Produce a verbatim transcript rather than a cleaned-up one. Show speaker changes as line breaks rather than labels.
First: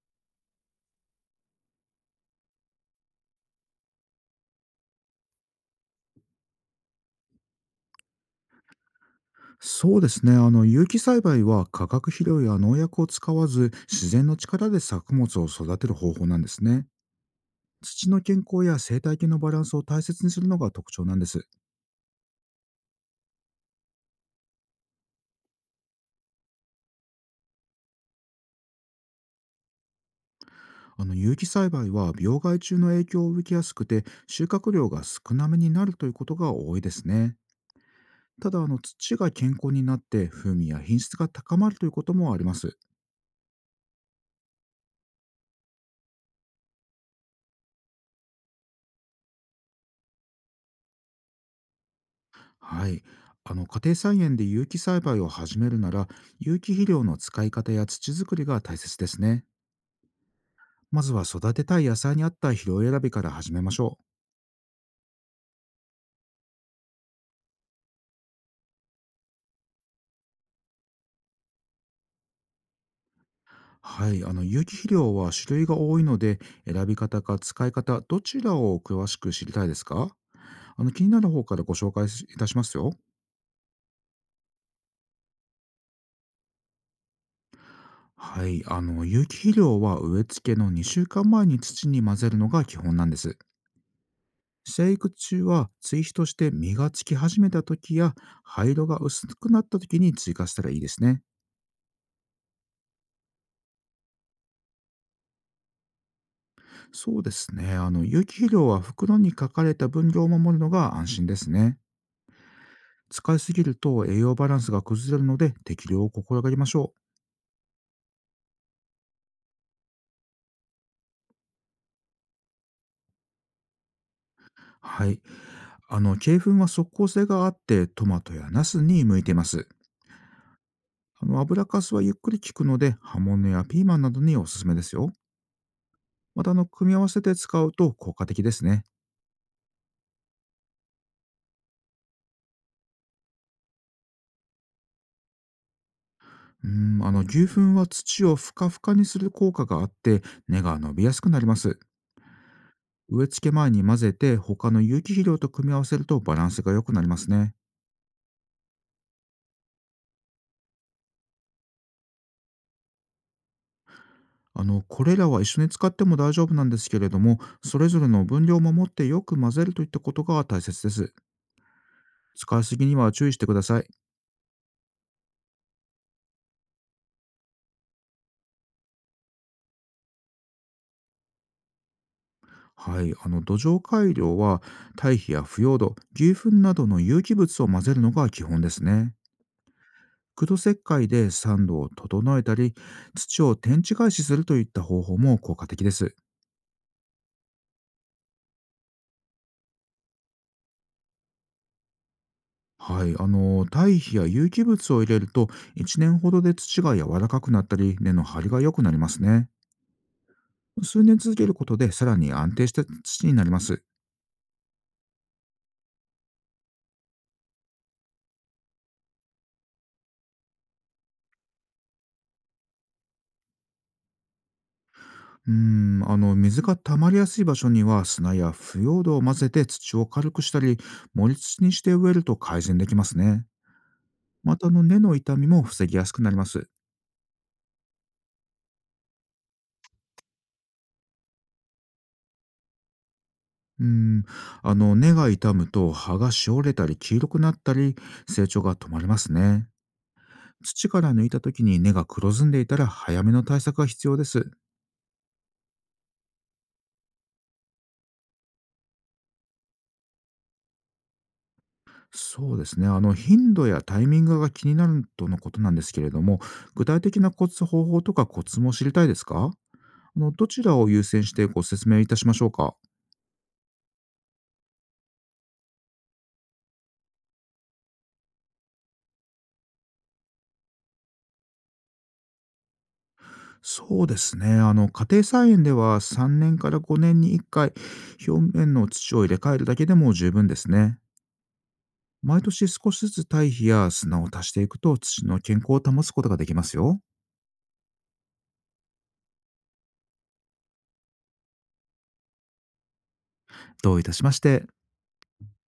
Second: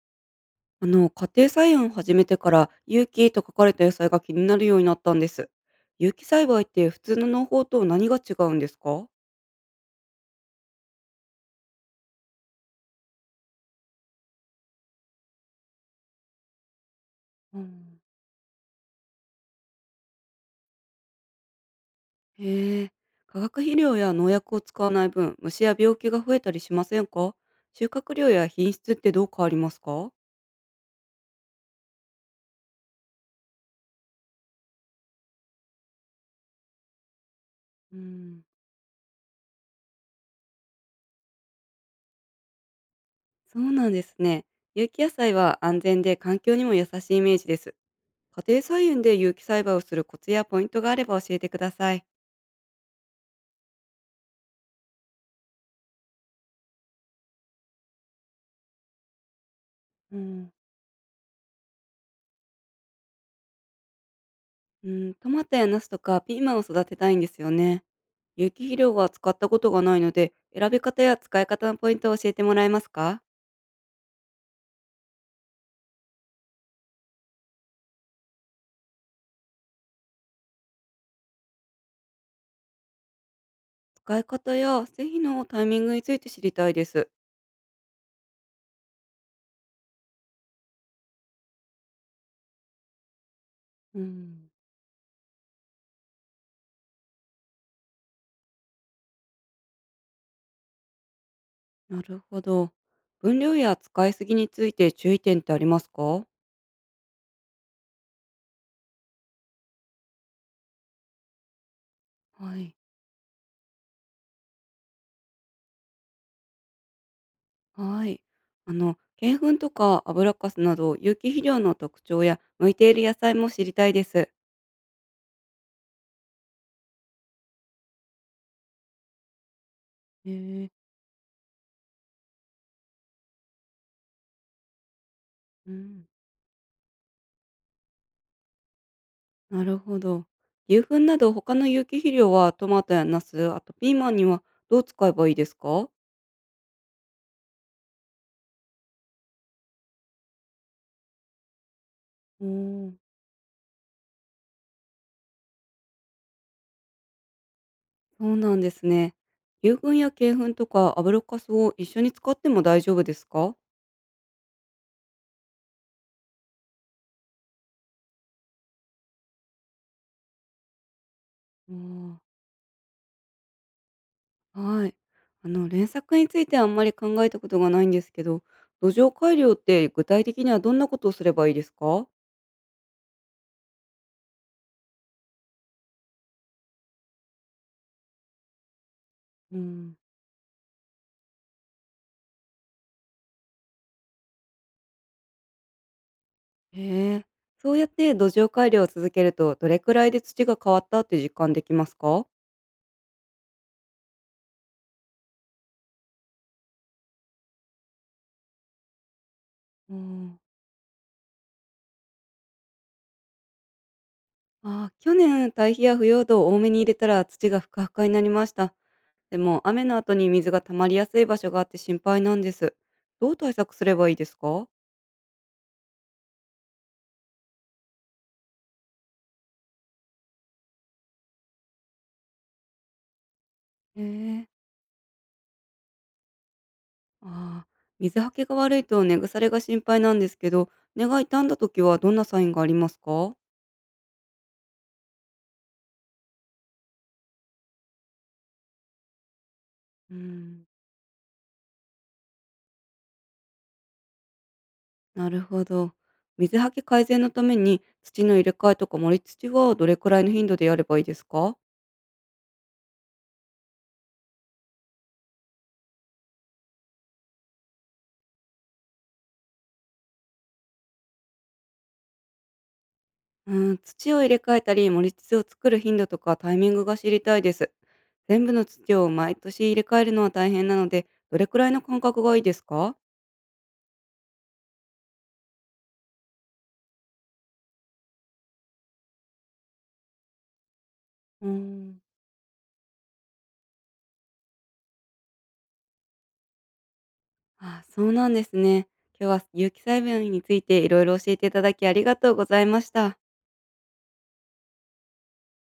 あの、家庭菜園を始めてから、有機と書かれた野菜が気になるようになったんです。有機栽培って普通の農法と何が違うんですか？
そうですね。あの有機栽培は化学肥料や農薬を使わず、自然の力で作物を育てる方法なんですね。
うん。
土の健康や生態系のバランスを大切にするのが特徴なんです。
へえ。化学肥料や農薬を使わない分、虫や病気が増えたりしませんか？収穫量や品質ってどう変わりますか？
あの有機栽培は病害虫の影響を受けやすくて、収穫量が少なめになるということが多いですね。
うん。
ただ、あの土が健康になって風味や品質が高まるということもあります。
そうなんですね。有機野菜は安全で環境にも優しいイメージです。家庭菜園で有機栽培をするコツやポイントがあれば教えてください。
はい。あの家庭菜園で有機栽培を始めるなら、有機肥料の使い方や土作りが大切ですね。
うん。
まずは育てたい野菜に合った肥料選びから始めましょう。
うん、トマトやナスとかピーマンを育てたいんですよね。有機肥料は使ったことがないので、選び方や使い方のポイントを教えてもらえますか？
はい、あの有機肥料は種類が多いので、選び方か使い方、どちらを詳しく知りたいですか？あの気になる方からご紹介いたしますよ。
使い方や施肥のタイミングについて知りたいです。
はい、あの有機肥料は植え付けのにしゅうかんまえに土に混ぜるのが基本なんです。
うん。
生育中は追肥として、実がつき始めた時や灰色が薄くなった時に追加したらいいですね。
なるほど。分量や使いすぎについて注意点ってありますか？
そうですね。あの、有機肥料は袋に書かれた分量を守るのが安心ですね。
はい。
使いすぎると栄養バランスが崩れるので、適量を心がけましょ
はい。あの、鶏粉とか油かすなど有機肥料の特徴や向いている野菜も知りたいです。
う。はい。あの、鶏粉は即効性があって、トマトやナスに向いています。
へえー。
あの、油かすはゆっくり効くので、葉物やピーマンなどにおすすめですよ。
うん。
また、あの、組み合わせて使うと効果的ですね。
なるほど。牛糞など他の有機肥料はトマトやナス、あとピーマンにはどう使えばいいですか？
うん、あの、牛糞は土をふかふかにする効果があって、根が伸びやすくなります。
うん、おー。
植え付け前に混ぜて他の有機肥料と組み合わせると、バランスが良くなりますね。
そうなんですね。牛糞や鶏糞とか油かすを一緒に使っても大丈夫ですか？
あのこれらは一緒に使っても大丈夫なんですけれども、それぞれの分量を守ってよく混ぜるといったことが大切です。
うん。
使いすぎには注意してください。
はい。あの、連作についてあんまり考えたことがないんですけど、土壌改良って具体的にはどんなことをすればいいですか？
はい、あの土壌改良は、堆肥や腐葉土、牛糞などの有機物を混ぜるのが基本ですね。
うん。
苦土石灰で酸度を整えたり、土を天地返しするといった方法も効果的です。
へえ。そうやって土壌改良を続けると、どれくらいで土が変わったって実感できますか？
はい、あの堆肥や有機物を入れると、いちねんほどで土が柔らかくなったり根の張りが良くなりますね。
うん。
数年続けることで、さらに安定した土になります。
ああ、去年、堆肥や腐葉土を多めに入れたら土がふかふかになりました。でも、雨の後に水が溜まりやすい場所があって心配なんです。どう対策すればいいですか？
うーんあの水が溜まりやすい場所には、砂や腐葉土を混ぜて土を軽くしたり、盛り土にして植えると改善できますね。
え
ま
え。
た、あの根の傷みも防ぎやすくなります。
ああ、水はけが悪いと根腐れが心配なんですけど、根が傷んだ時はどんなサインがありますか？
うーんあの根が傷むと葉がしおれたり黄色くなったり、成長が止まりますね。
うん。
土から抜いた時に根が黒ずんでいたら、早めの対策が必要です。
なるほど。水はけ改善のために土の入れ替えとか盛り土はどれくらいの頻度でやればいいですか？
そうですね。あの、頻度やタイミングが気になるとのことなんですけれども、具体的なコツ、方法とかコツも知りたいですか？あのどちらを優先してご説明いたしましょうか？
うん、土を入れ替えたり、盛り土を作る頻度とかタイミングが知りたいです。全部の土を毎年入れ替えるのは大変なので、どれくらいの間隔がいいですか？
そうですね。あの、家庭菜園ではさんねんからごねんにいっかい、表面の土を入れ替えるだけでも十分ですね。
うーん。
毎年少しずつ堆肥や砂を足していくと、土の健康を保つことができますよ。
あ、そうなんですね。今日は有機栽培についていろいろ教えていただきありがとうございました。
どういたしまして。